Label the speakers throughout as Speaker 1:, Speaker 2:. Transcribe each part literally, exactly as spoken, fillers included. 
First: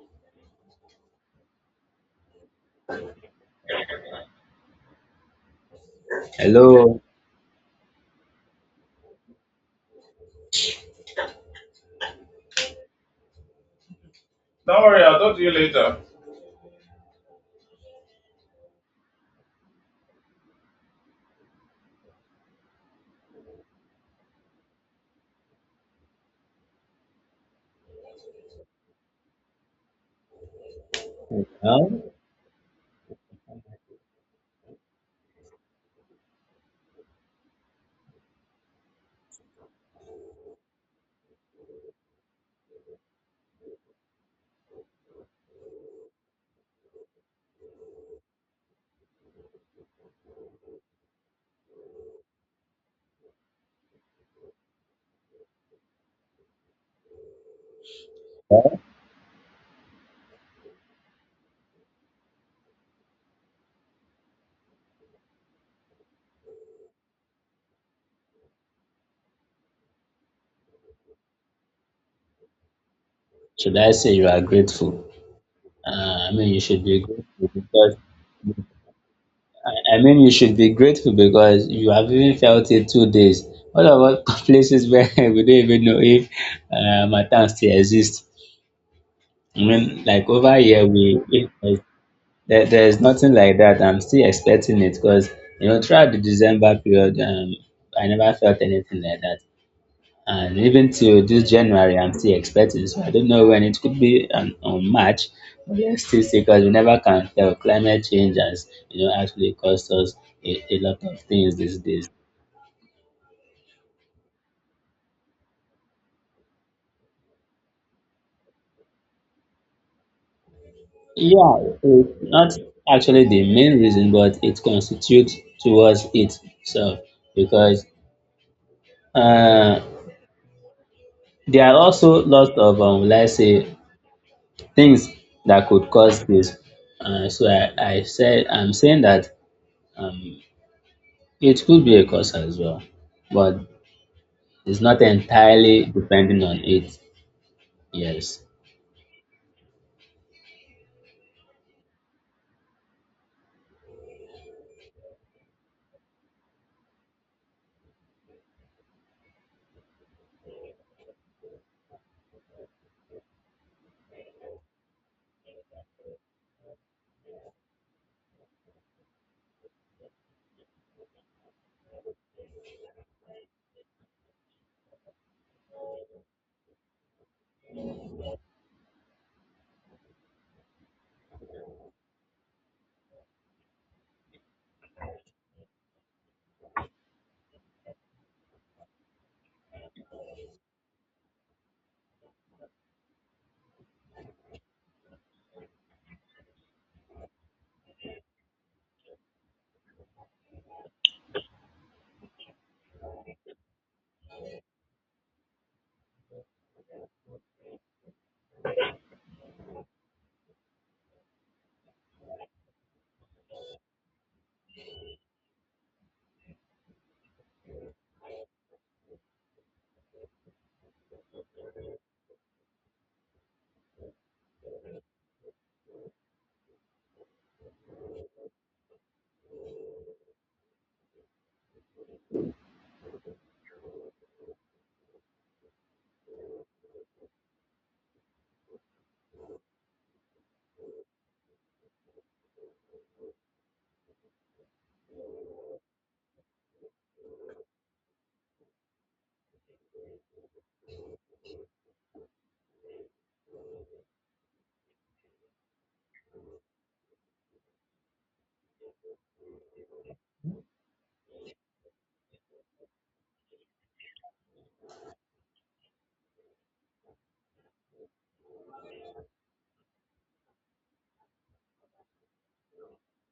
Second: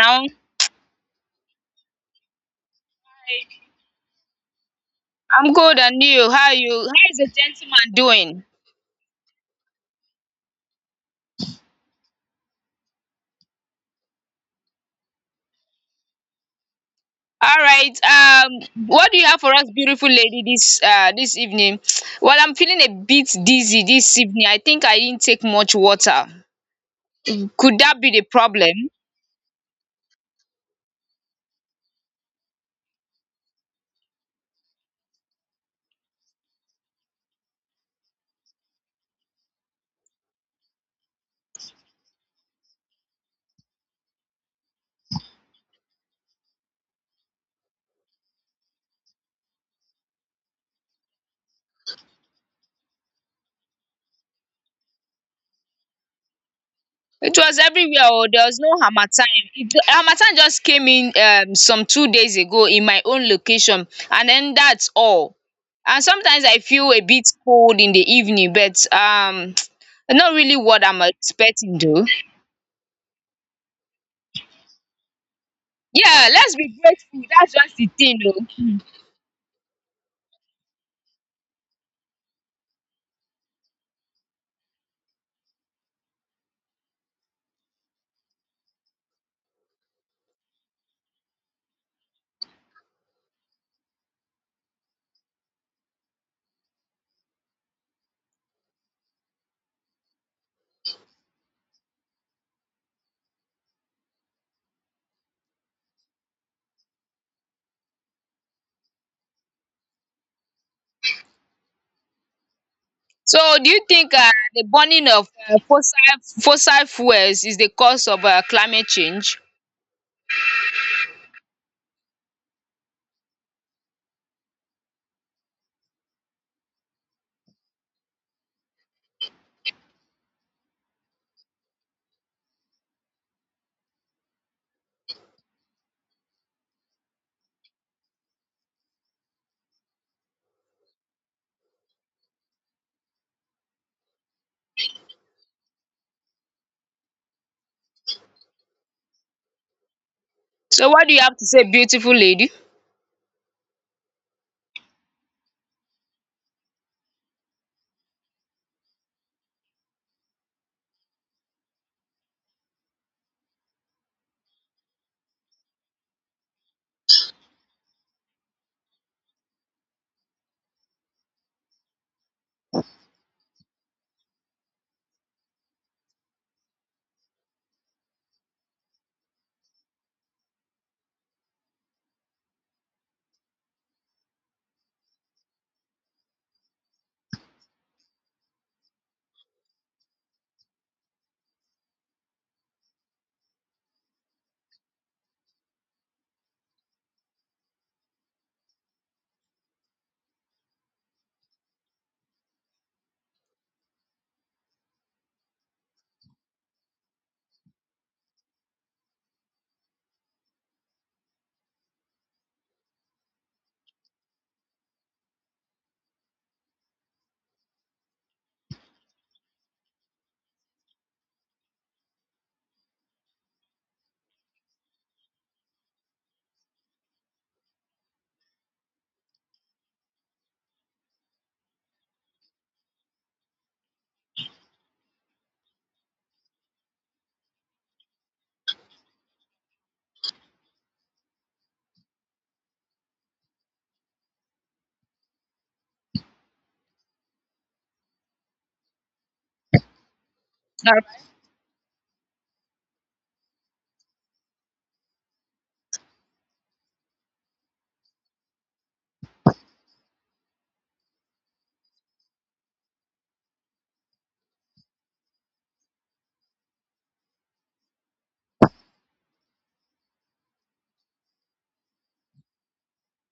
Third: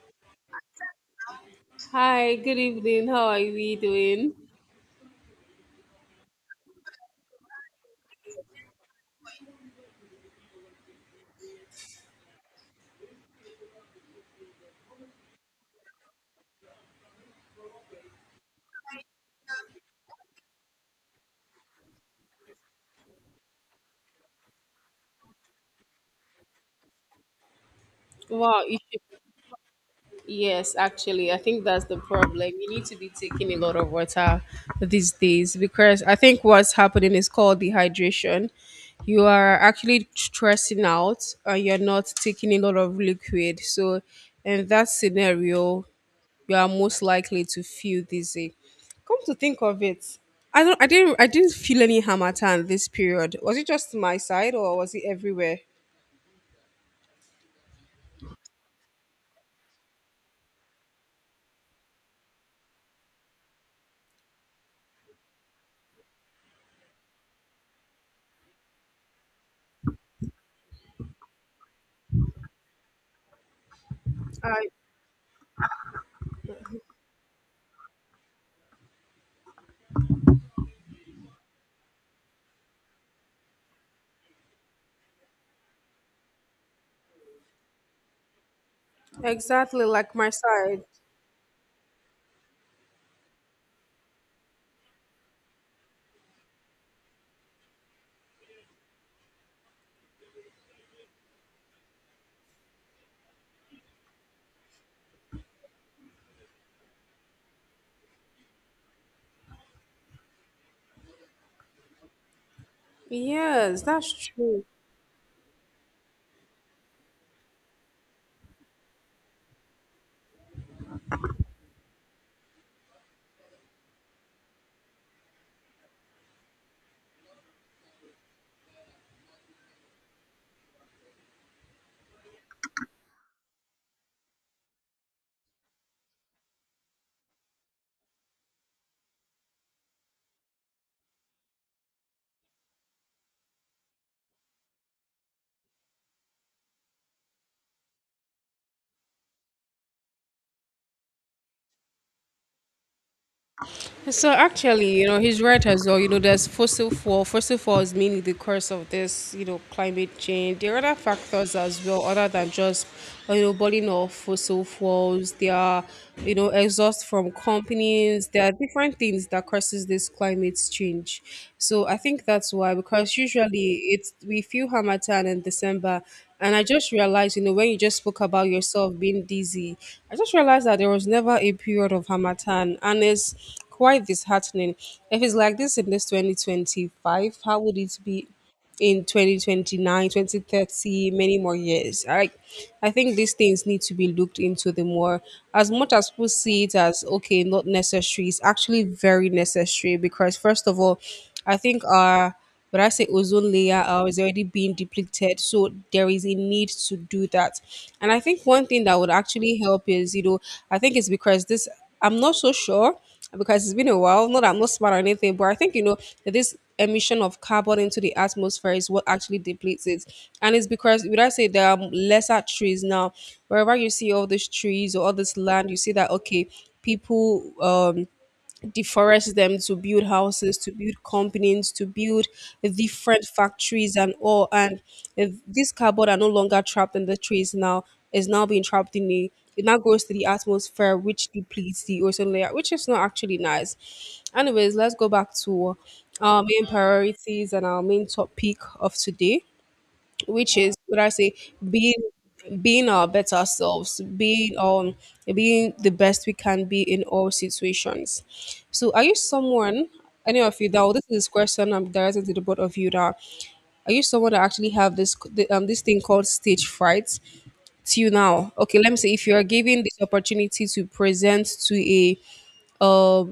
Speaker 1: Downside.
Speaker 2: Hi, good evening. How are we doing?
Speaker 1: I'm good and you. How you
Speaker 3: Hello.
Speaker 1: how is the gentleman doing?
Speaker 3: Don't worry, I'll talk to you later.
Speaker 1: All right. Um what do you have for us, beautiful lady, this uh this evening? Well, I'm feeling a bit dizzy this evening. I think I didn't take much water. Could that be the
Speaker 2: Wow, you
Speaker 1: problem?
Speaker 2: should, yes, actually, I think that's the
Speaker 3: Well,
Speaker 2: problem. You need to be taking a lot of water these days because I think what's happening is called dehydration. You are actually stressing out and you're not taking a lot of liquid. So, in that scenario, you are most likely to feel dizzy. Come to think of it, I don't, I didn't, I didn't feel any hamatan this period. Was it just my side or was it everywhere?
Speaker 1: It was everywhere. Oh, there was no
Speaker 3: well,
Speaker 1: harmattan. It, harmattan just came in um some two days ago in my own location, and then that's all. And sometimes I feel a bit cold in the evening, but um not really what I'm expecting though.
Speaker 3: should I say you are
Speaker 2: I.
Speaker 3: grateful? Uh,
Speaker 1: Yeah,
Speaker 3: I mean,
Speaker 1: let's
Speaker 3: you
Speaker 1: be
Speaker 3: should be
Speaker 1: grateful.
Speaker 3: grateful
Speaker 1: That's just the
Speaker 3: because
Speaker 1: thing, though.
Speaker 3: I, I mean, you should be grateful because you have even felt it two days. What about places where we don't even know if uh, Matan still exists? I
Speaker 2: Exactly
Speaker 3: mean,
Speaker 2: like
Speaker 3: like
Speaker 2: my
Speaker 3: over here,
Speaker 2: side.
Speaker 3: we we- there's- there, there's nothing like that. I'm still expecting it because you know throughout the December period, um, I never felt anything like that. And even till this January, I'm still expecting. So I don't know when it could be on, on March. But let's still see because we never can tell. Climate change has, you know, actually cost us a, a lot of things these days.
Speaker 1: So, do you
Speaker 2: Yes, that's
Speaker 1: think uh, the
Speaker 2: true.
Speaker 1: burning of uh, fossil fossil fuels is the cause of uh, climate change?
Speaker 3: Yeah, it's not actually the main reason, but it constitutes towards it. So because uh, there are also lots of, um, let's say, things that could cause this. Uh, so I, I said I'm saying that. Um, It could be a cause as well, but it's not entirely depending on it. Yes.
Speaker 1: So, what do you have to say, beautiful lady?
Speaker 2: So actually, you know, he's right as well. You know, there's fossil fuel. Fossil fuel is mainly the cause of this, you know, climate change. There are other factors as well, other than just, uh, you know, burning off fossil fuels. There are, you know, exhaust from companies. There are different things that causes this climate change. So I think that's why, because usually it's we feel Hamatan in December, and I just realized, you know, when you just spoke about yourself being dizzy, I just realized that there was never a period of Hamatan. And it's quite disheartening. If it's like this in this twenty twenty-five, how would it be in twenty twenty nine, twenty thirty, many more years? I, I think these things need to be looked into the more. As much as we see it as, okay, not necessary, it's actually very necessary because, first of all, I think our but I say ozone layer uh, is already being depleted. So there is a need to do that. And I think one thing that would actually help is, you know, I think it's because this, I'm not so sure because it's been a while. Not that I'm not smart or anything, but I think, you know, that this emission of carbon into the atmosphere is what actually depletes it. And it's because, would I say, there are lesser trees now. Wherever you see all these trees or all this land, you see that, okay, people, um, deforest them to build houses, to build companies, to build different factories and all. And if this carbon are no longer trapped in the trees now, is now being trapped in the it now goes to the atmosphere, which depletes the ozone layer, which is not actually nice. Anyways, let's go back to our main priorities and our main topic of today, which is would I say being being our better selves, being um being the best we can be in all situations. So are you someone, any of you — that this is, this question I'm directing to the both of you, that are you someone that actually have this the, um this thing called stage fright till now? Okay, let me say if you are given this opportunity to present to a uh,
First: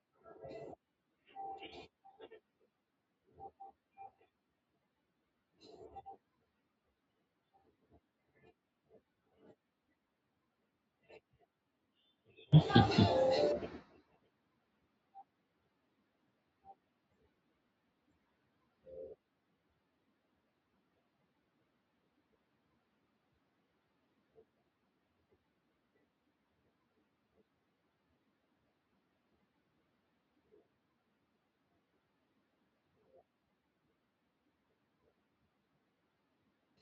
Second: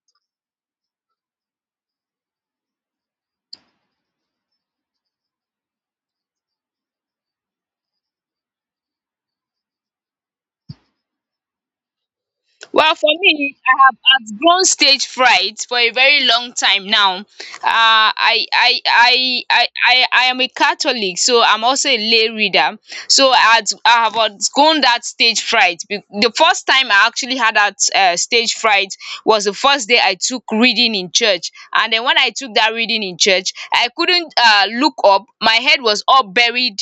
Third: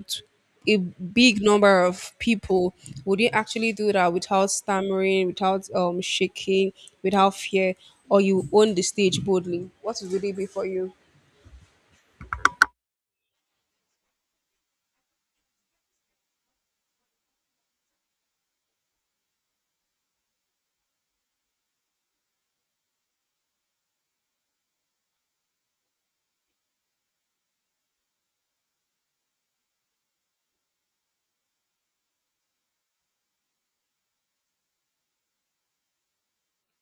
Speaker 2: a big number of people, would you actually do that without stammering, without um shaking, without fear, or you own the stage boldly? What would it be for you?
Speaker 1: Well, for me, I have outgrown stage fright for a very long time now. Uh, I, I, I, I, I, I am a Catholic, so I'm also a lay reader. So I, had, I have outgrown that stage fright. Be- The first time I actually had that uh, stage fright was the first day I took reading in church. And then when I took that reading in church, I couldn't uh, look up. My head was all buried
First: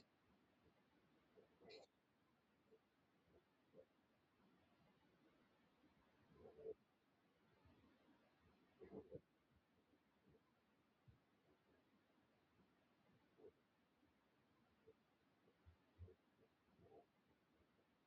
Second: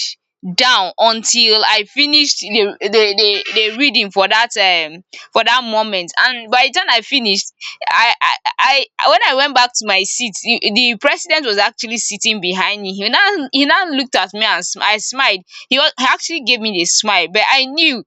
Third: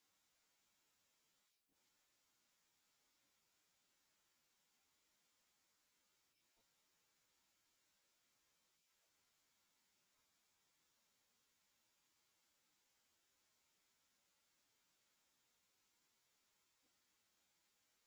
Speaker 1: down until I finished the, the, the, the reading for that. Um, for that moment and by the time i finished i i i I- when i went back to my seat the the president was actually sitting behind me he now he now looked at me and sm- i smiled. He was he actually gave me the smile but I knew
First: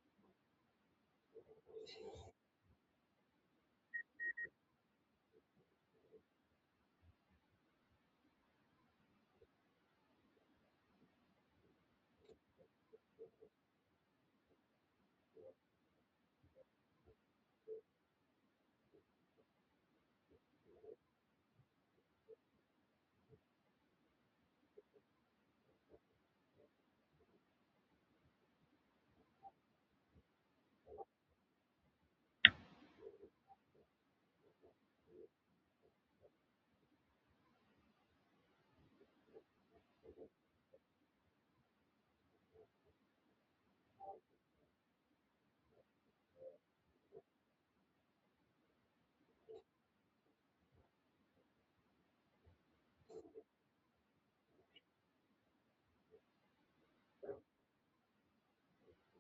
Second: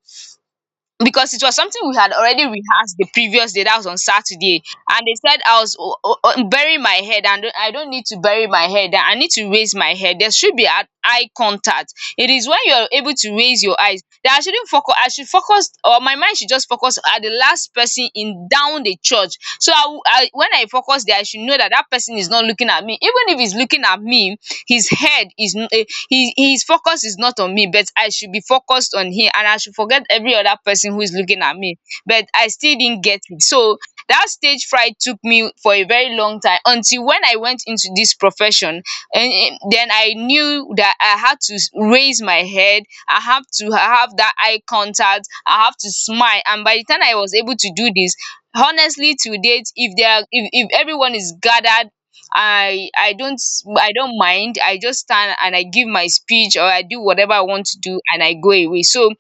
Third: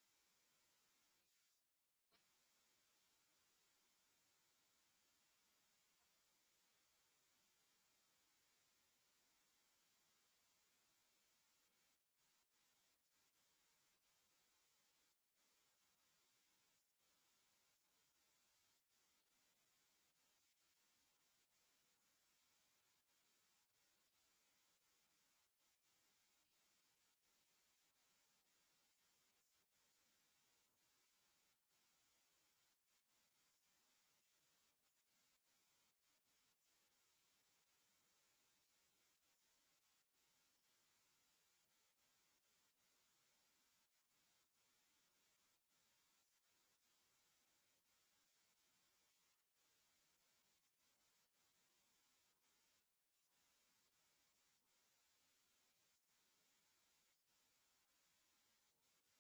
Speaker 1: because it was something we had already rehearsed the previous day. That was on Saturday, and they said I was o- o- o- burying my head, and I don't need to bury my head. I need to raise my head. There should be an eye contact. It is when you are able to raise your eyes that I shouldn't focus. I should focus, or my mind should just focus at the last person in down the church. So I, w- I- when I focus there, I should know that that person is not looking at me. Even if he's looking at me, his head is. Eh, he his focus is not on me, but I should be focused on him and I should forget every other person who is looking at me. But I still didn't get it. So that stage fright took me for a very long time until when I went into this profession and and then I knew that I had to s- raise my head, I have to have that eye contact, I have to smile. And by the time I was able to do this, honestly to date if they are if, if everyone is gathered I I don't I don't mind. I just stand and I give my speech or I do whatever I want to do and I go away. So,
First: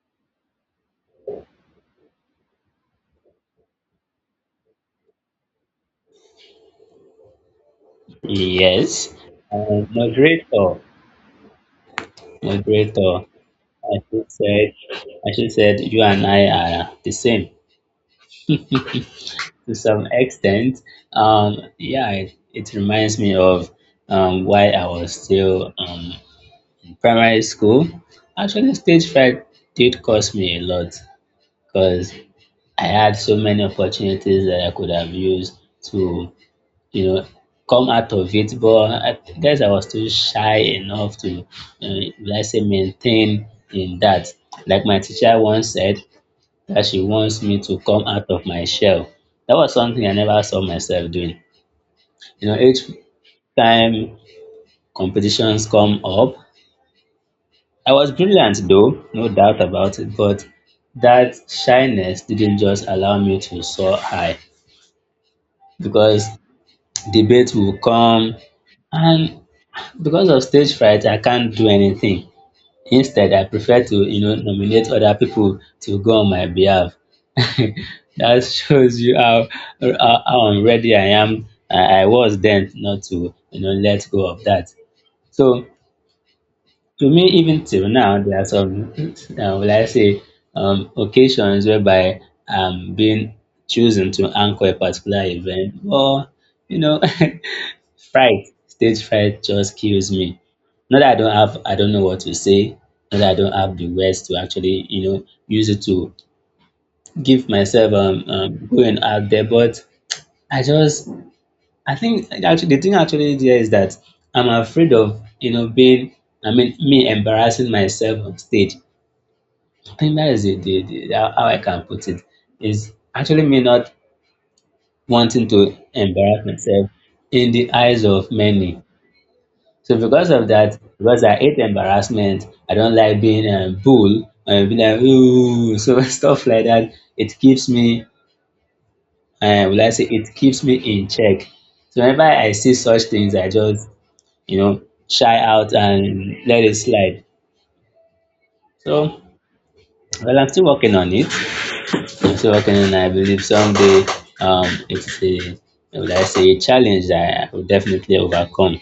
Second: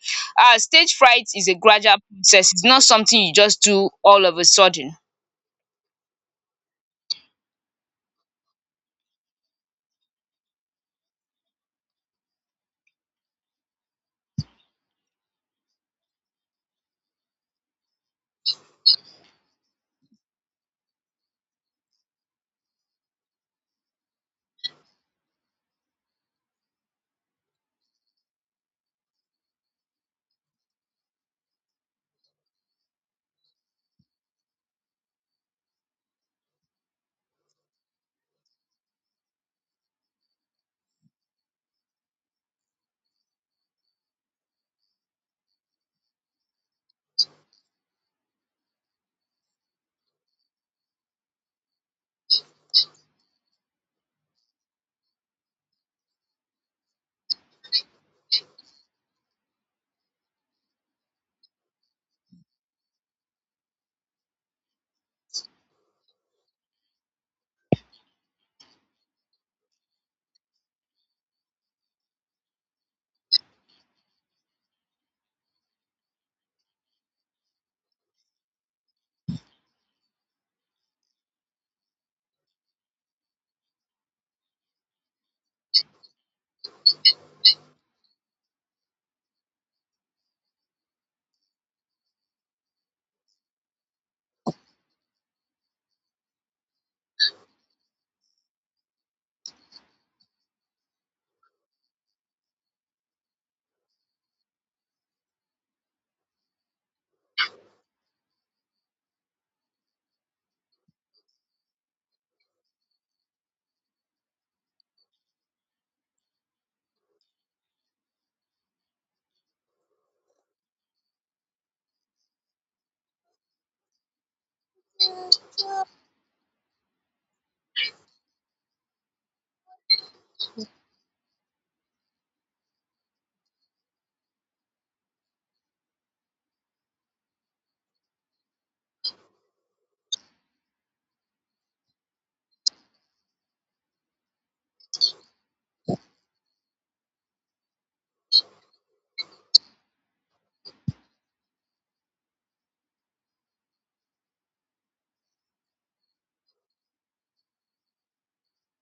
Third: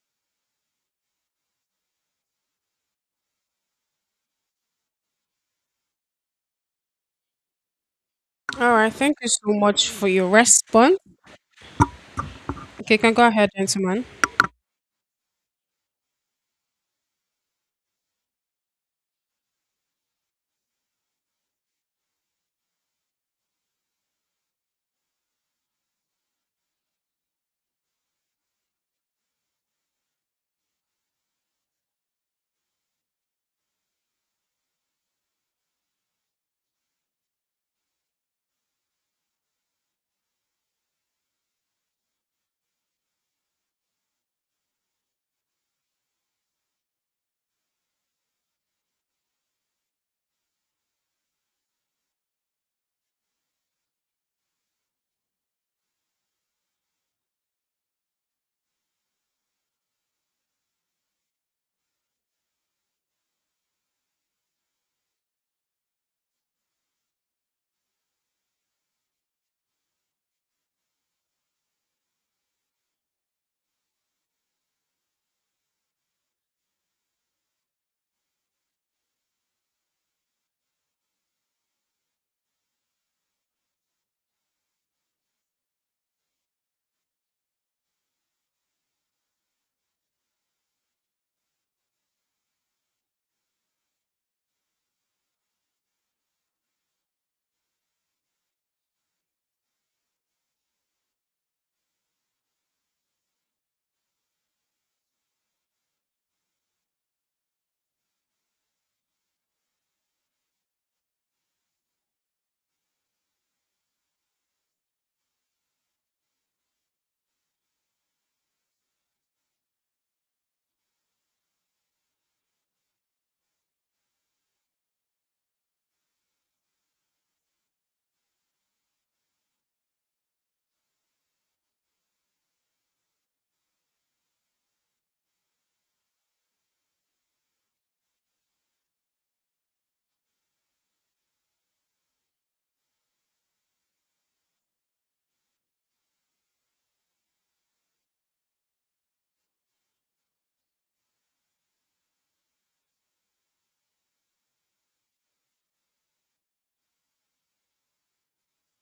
Speaker 1: uh, stage fright is a gradual process. It's not something you just do all of a sudden.
Speaker 2: All right,
Speaker 3: Yes.
Speaker 2: thank you so
Speaker 3: Uh,
Speaker 2: much for your
Speaker 3: moderator.
Speaker 2: response. Okay, can
Speaker 3: Moderator.
Speaker 2: go ahead,
Speaker 3: I
Speaker 2: gentlemen.
Speaker 3: should said I should said you and I are the same to some extent. Um yeah, it, it reminds me of um why I was still um in primary school. Actually stage fright did cost me a lot because I had so many opportunities that I could have used to you know, come out of it. But I th- guess I was still shy enough to, uh, let's say, maintain in that. Like my teacher once said that she wants me to come out of my shell. That was something I never saw myself doing. You know, each time competitions come up, I was brilliant though, no doubt about it, but that shyness didn't just allow me to soar high because debate will come and because of stage fright, I can't do anything. Instead, I prefer to, you know, nominate other people to go on my behalf. that shows you how, how how unready I am. I, I was then not to, you know, let go of that. So to me, even till now, there are some, uh, will I say, um, occasions whereby I'm being chosen to anchor a particular event, or you know. fright stage fright just kills me, not that I don't have, I don't know what to say, not that I don't have the words to actually, you know, use it to give myself um, um going out there, but I just, I think actually the thing actually there is that I'm afraid of, you know, being I mean me embarrassing myself on stage. I think that is the, the, the how how I can put it, is actually me not wanting to embarrass myself in the eyes of many. So because of that, because I hate embarrassment, I don't like being a bull and be like ooh, so stuff like that. It keeps me, uh, will I say, it keeps me in check. So whenever I see such things, I just, you know, shy out and let it slide. So well, I'm still working on it. I'm still working on. It. I believe someday, um, it's a, will I say, a challenge that I will definitely overcome.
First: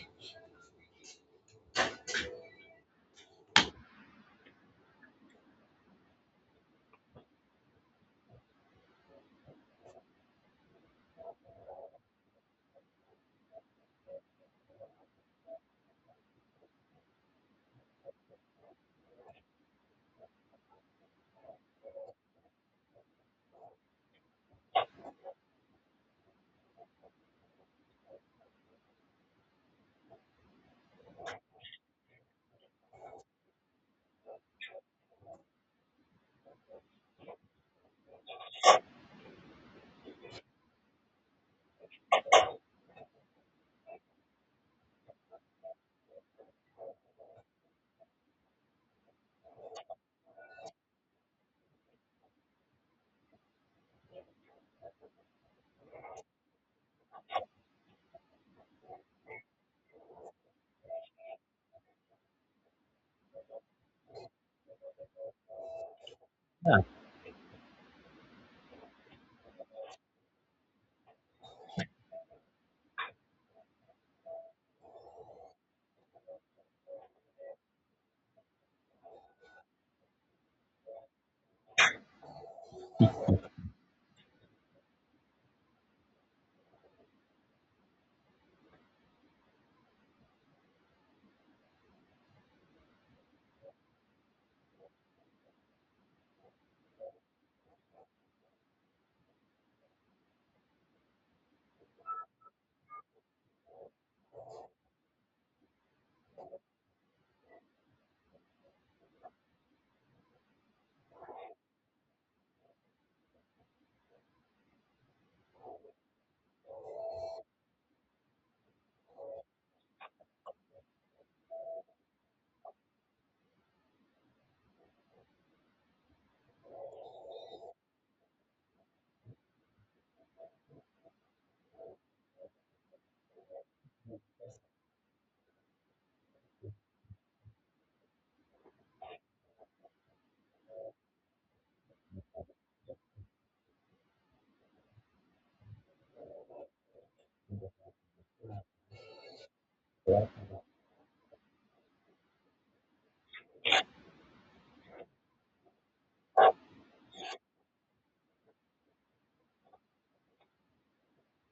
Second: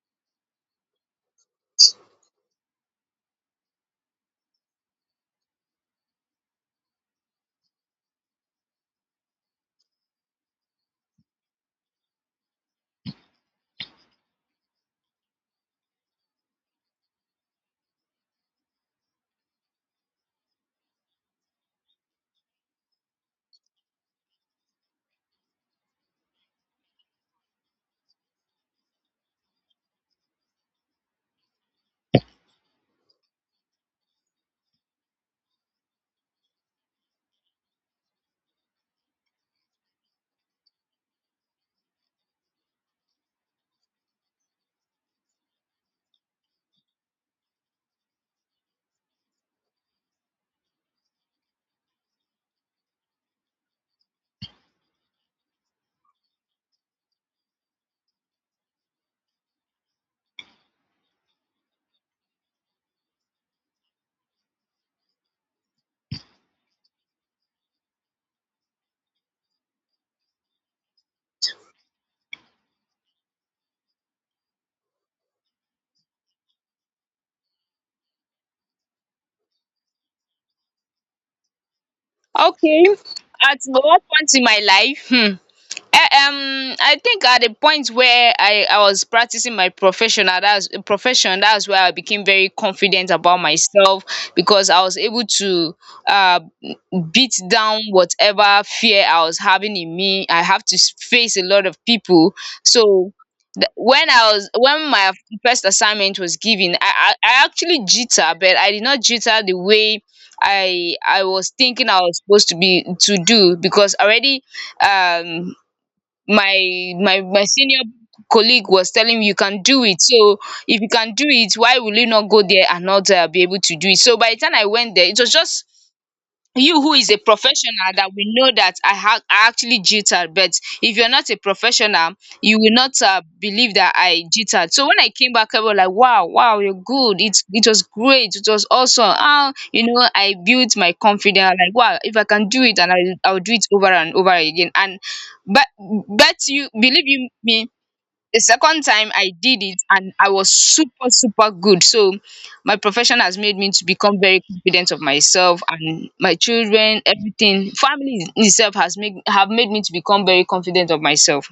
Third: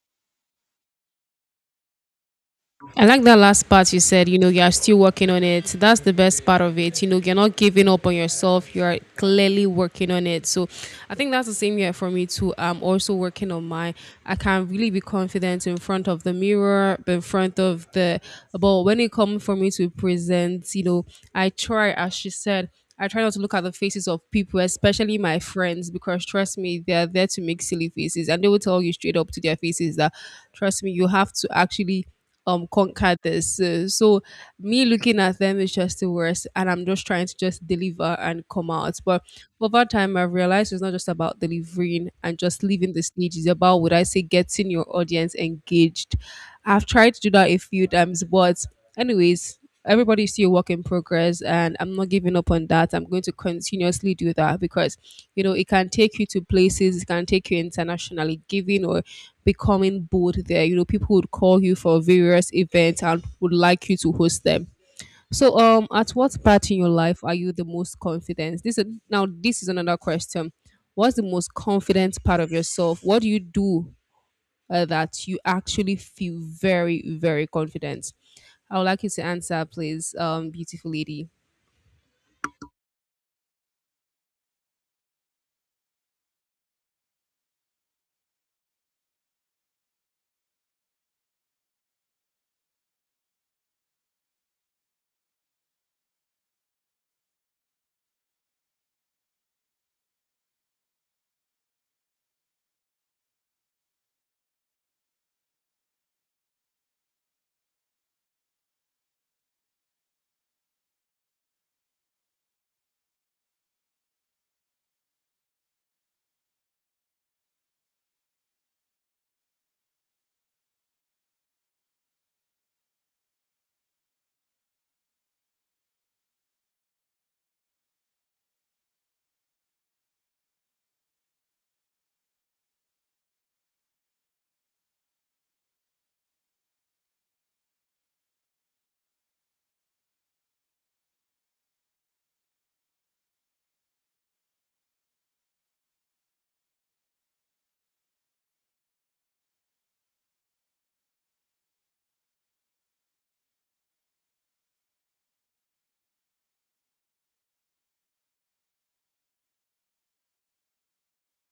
Speaker 2: I like that last part you said, you know, you're still working on it. That's the best part of it. You know, you're not giving up on yourself. You're clearly working on it. So I think that's the same here for me too. I'm also working on my, I can really be confident in front of the mirror, in front of the, but when it comes for me to present, you know, I try, as she said, I try not to look at the faces of people, especially my friends, because trust me, they're there to make silly faces. And they will tell you straight up to their faces that, trust me, you have to actually um conquer this. Uh, so me looking at them is just the worst, and I'm just trying to just deliver and come out. But over time, I've realized it's not just about delivering and just leaving the stage. It's about would I say getting your audience engaged. I've tried to do that a few times, but anyways, everybody's still a work in progress and I'm not giving up on that. I'm going to continuously do that because you know it can take you to places, it can take you internationally, giving or becoming bold there. You know, people would call you for various events and would like you to host them. So um at what part in your life are you the most confident? This is now, this is another question. What's the most confident part of yourself? What do you do, uh, that you actually feel very, very confident? I would like you to answer, please, um, beautiful lady.
Speaker 1: Okay, at what point in my life? Hmm. Eh, um I think at the point where I I was practicing my professional that's profession, that's where I became very confident about myself because I was able to uh beat down whatever fear I was having in me. I have to s- face a lot of people. So th- when I was when my first assignment was given, I, I I actually jitter, but I did not jitter the way I I was thinking I was supposed to be to do because already um my my my senior colleague was telling me you can do it. So if you can do it, why will you not go there and not uh, be able to do it? So by the time I went there, it was just you who is a professional that we know that I, ha- I actually jittered, but if you're not a professional, you will not uh, believe that I jittered. So when I came back, I was like, wow, wow, you're good. It, it was great. It was awesome. Ah, you know, I built my confidence. Like, wow, if I can do it and I, I'll do it over and over again. And but, but you believe you me, the second time I did it and I was super super good. So my profession has made me to become very confident of myself and my children, everything, family itself has made have made me to become very confident of myself.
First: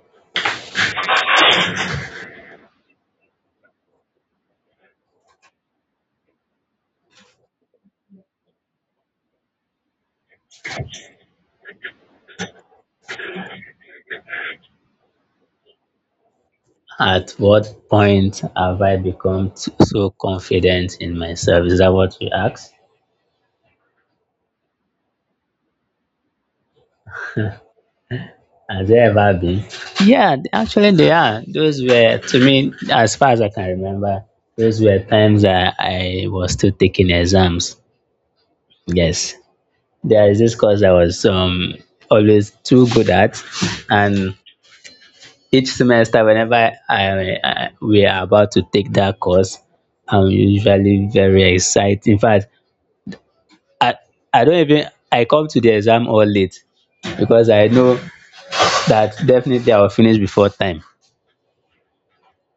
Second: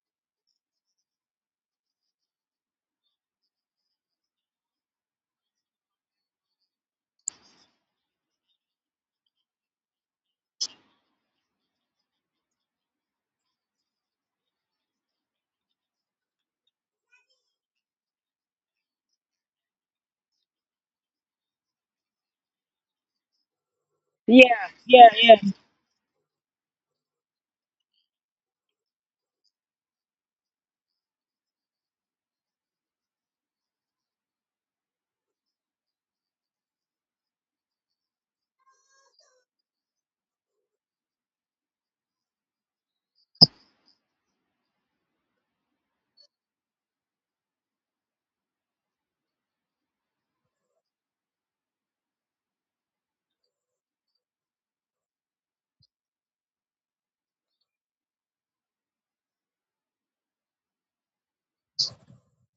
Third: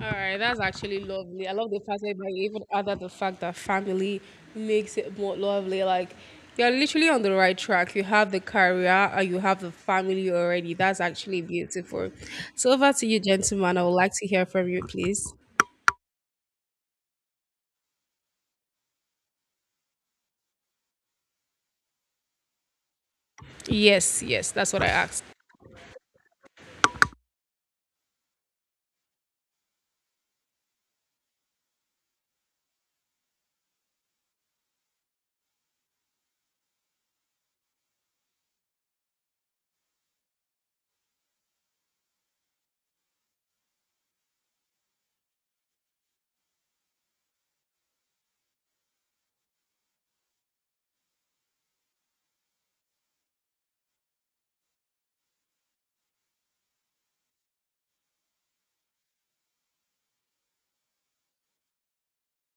Speaker 2: All right, that's actually lovely. I love the fact that you even added the fact that family makes it more lovely. Like, you're literally on the right track. You have the career and you have the family already. That's actually beautiful. So over to you, gentlemen. I would like to hear from you, please.
Speaker 3: At what point have I become t- so confident in myself? Is that what you asked?
Speaker 2: Yes, yes, that's what I asked.
Speaker 3: Has there ever been? Yeah, th- actually, there are. Those were, to me, as far as I can remember, those were times that I was still taking exams. Yes. There is this course I was um, always too good at. And each semester, whenever I, I, we are about to take that course, I'm usually very excited. In fact, I, I don't even, I come to the exam all late because I know that definitely I will finish before time.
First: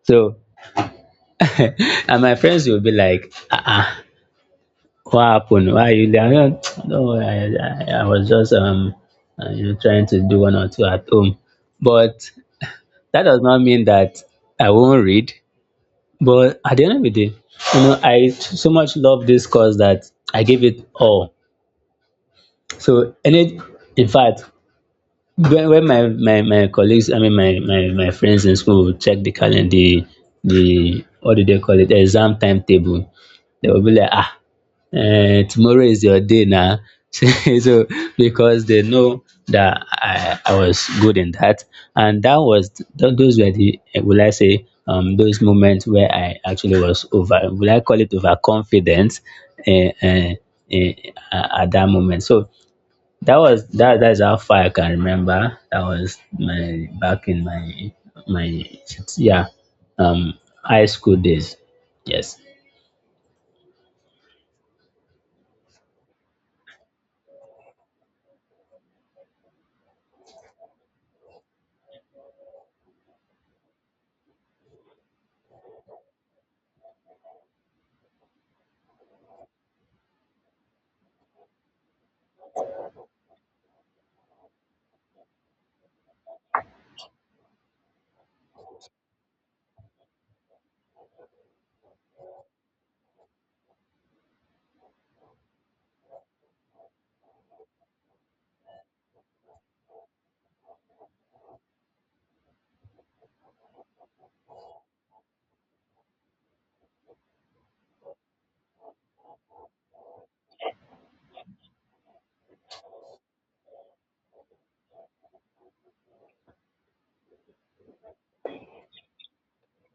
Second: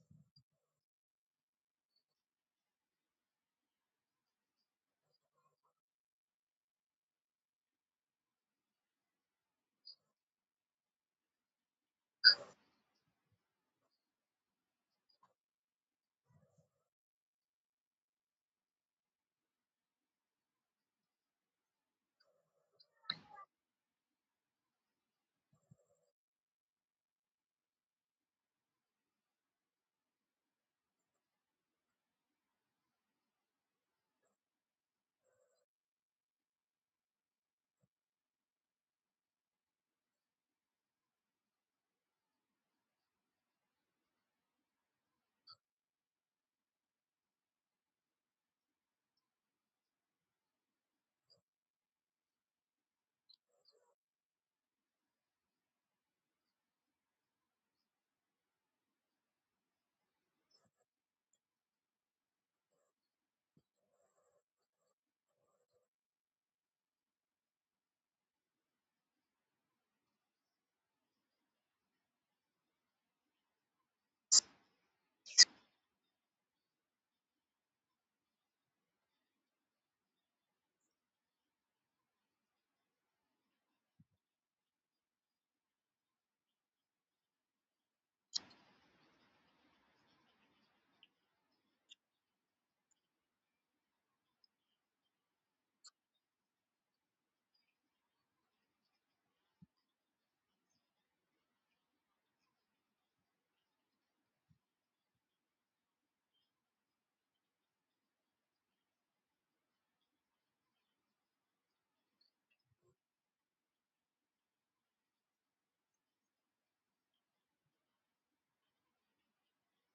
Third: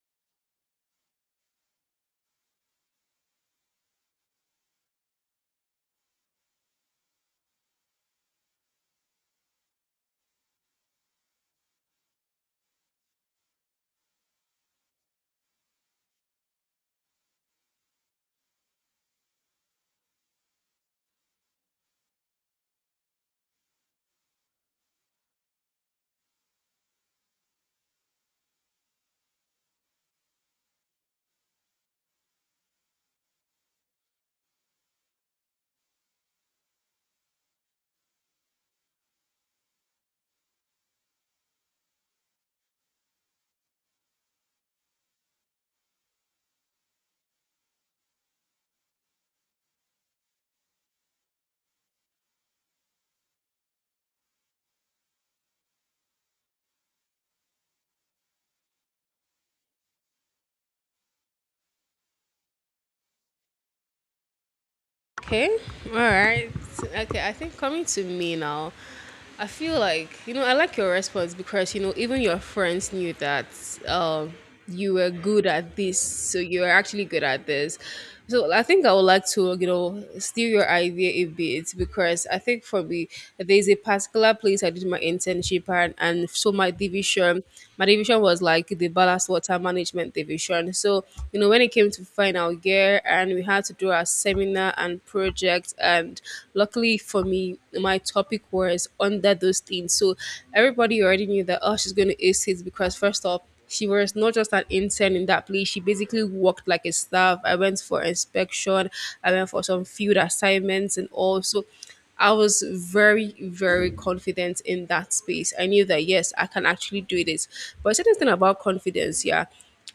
Speaker 3: So and my friends will be like, uh-uh, what happened? Why are you late? I'm like, "No, I, I, I was just um uh, you know, trying to do one or two at home. But that does not mean that I won't read. But at the end of the day, you know, I so much love this course that I give it all. So any, in fact, when, when my, my my colleagues I mean my, my my friends in school would check the calendar, the the what do they call it, exam timetable, they will be like ah eh, tomorrow is your day now. So, so because they know that I, I was good in that, and that was th- those were the eh, will I say um those moments where I actually was over, will I call it overconfident, uh, uh, at at that moment. So that was that. That's how far I can remember. That was my back in my my yeah um high school days. Yes.
Speaker 2: Okay. All right. Okay. I think coming to me now, I feel like, you know, I like your response because, you know, even your friends knew that um, you were good at this. So you're actually good at this. So I think I would like to, you know, steal your idea a bit because I think for me, there's a particular place I did my internship, and, and so my division, my division was like the ballast water management division. So, you know, when it came to final year, there and we had to do our seminar and project. And luckily for me, my topic was under those things. So everybody already knew that, oh, she's going to ace it because, first off, she was not just an intern in that place. She basically worked like a staff. I went for inspection. I went for some field assignments and all. So I was very, very confident in that space. I knew that yes, I can actually do this. But certain thing about confidence, yeah.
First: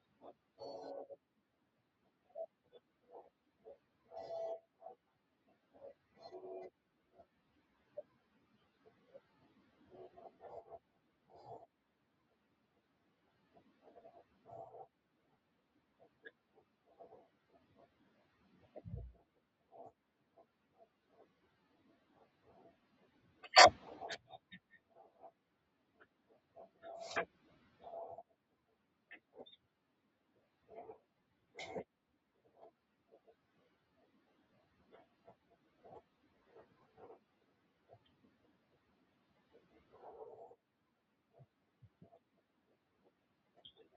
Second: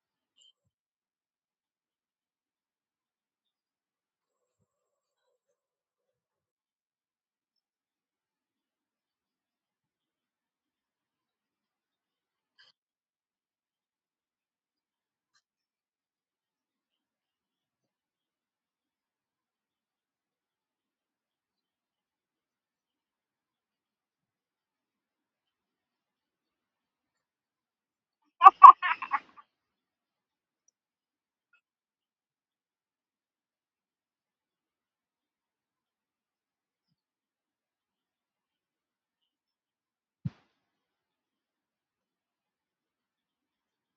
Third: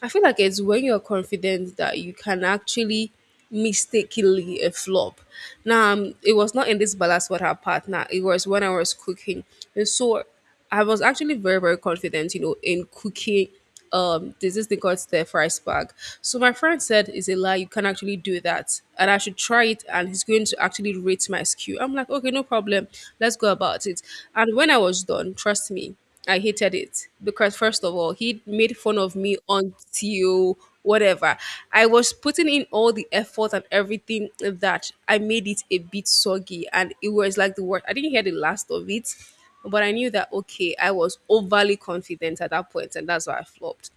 Speaker 2: I feel like it's when you're confident that you can actually mistakenly a flop. Now, um, it was not in this balance with her partner. It was when I was cooking, and so I was actually very very confident, you know, in cooking. Um, there's this thing called stir fry spark. So my friend said, "Is a lie. You can actually do that, and I should try it." And he's going to actually rate my skew. I'm like, "Okay, no problem. Let's go about it." And when I was done, trust me. I hated it because first of all, he made fun of me until whatever. I was putting in all the effort and everything that I made it a bit soggy and it was like the worst. I didn't hear the last of it, but I knew that okay, I was overly confident at that point and that's why I flopped.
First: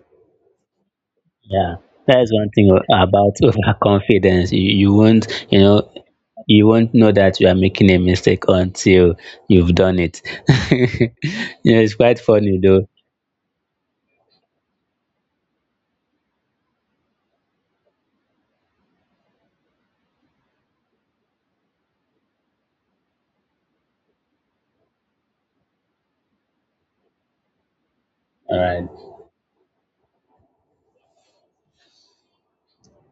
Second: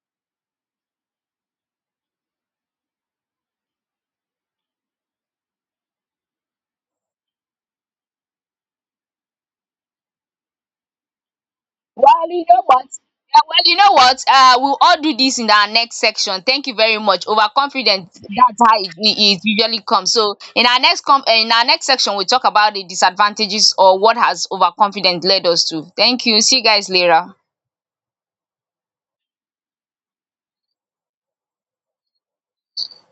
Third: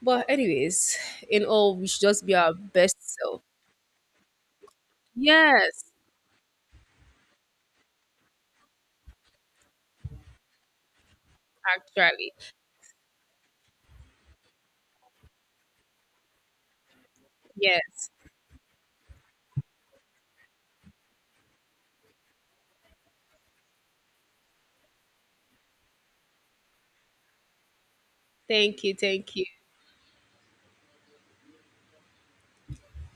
Speaker 2: But anyways, in
Speaker 3: Yeah,
Speaker 2: all we should just
Speaker 3: that's
Speaker 2: be
Speaker 3: one
Speaker 2: our
Speaker 3: thing o-
Speaker 2: best
Speaker 3: about
Speaker 2: self.
Speaker 3: overconfidence. You, you won't, you know,
Speaker 2: Yes,
Speaker 3: you won't know that you are making a mistake until you've done it. You know, it's quite
Speaker 1: Well,
Speaker 2: actually.
Speaker 1: you
Speaker 3: funny
Speaker 1: know what?
Speaker 3: though.
Speaker 1: Yeah, well, you know what? Uh, we'll all do this in our next section. Thank you very much. Overconfident,
Speaker 2: Yes.
Speaker 1: that's how it, it it usually comes. So, in our next com- uh, in our next section, we'll talk about the disadvantages or what has overconfidence led us to. Thank you. See you guys later.
Speaker 3: All
Speaker 2: Thank
Speaker 3: right.
Speaker 2: you, thank you.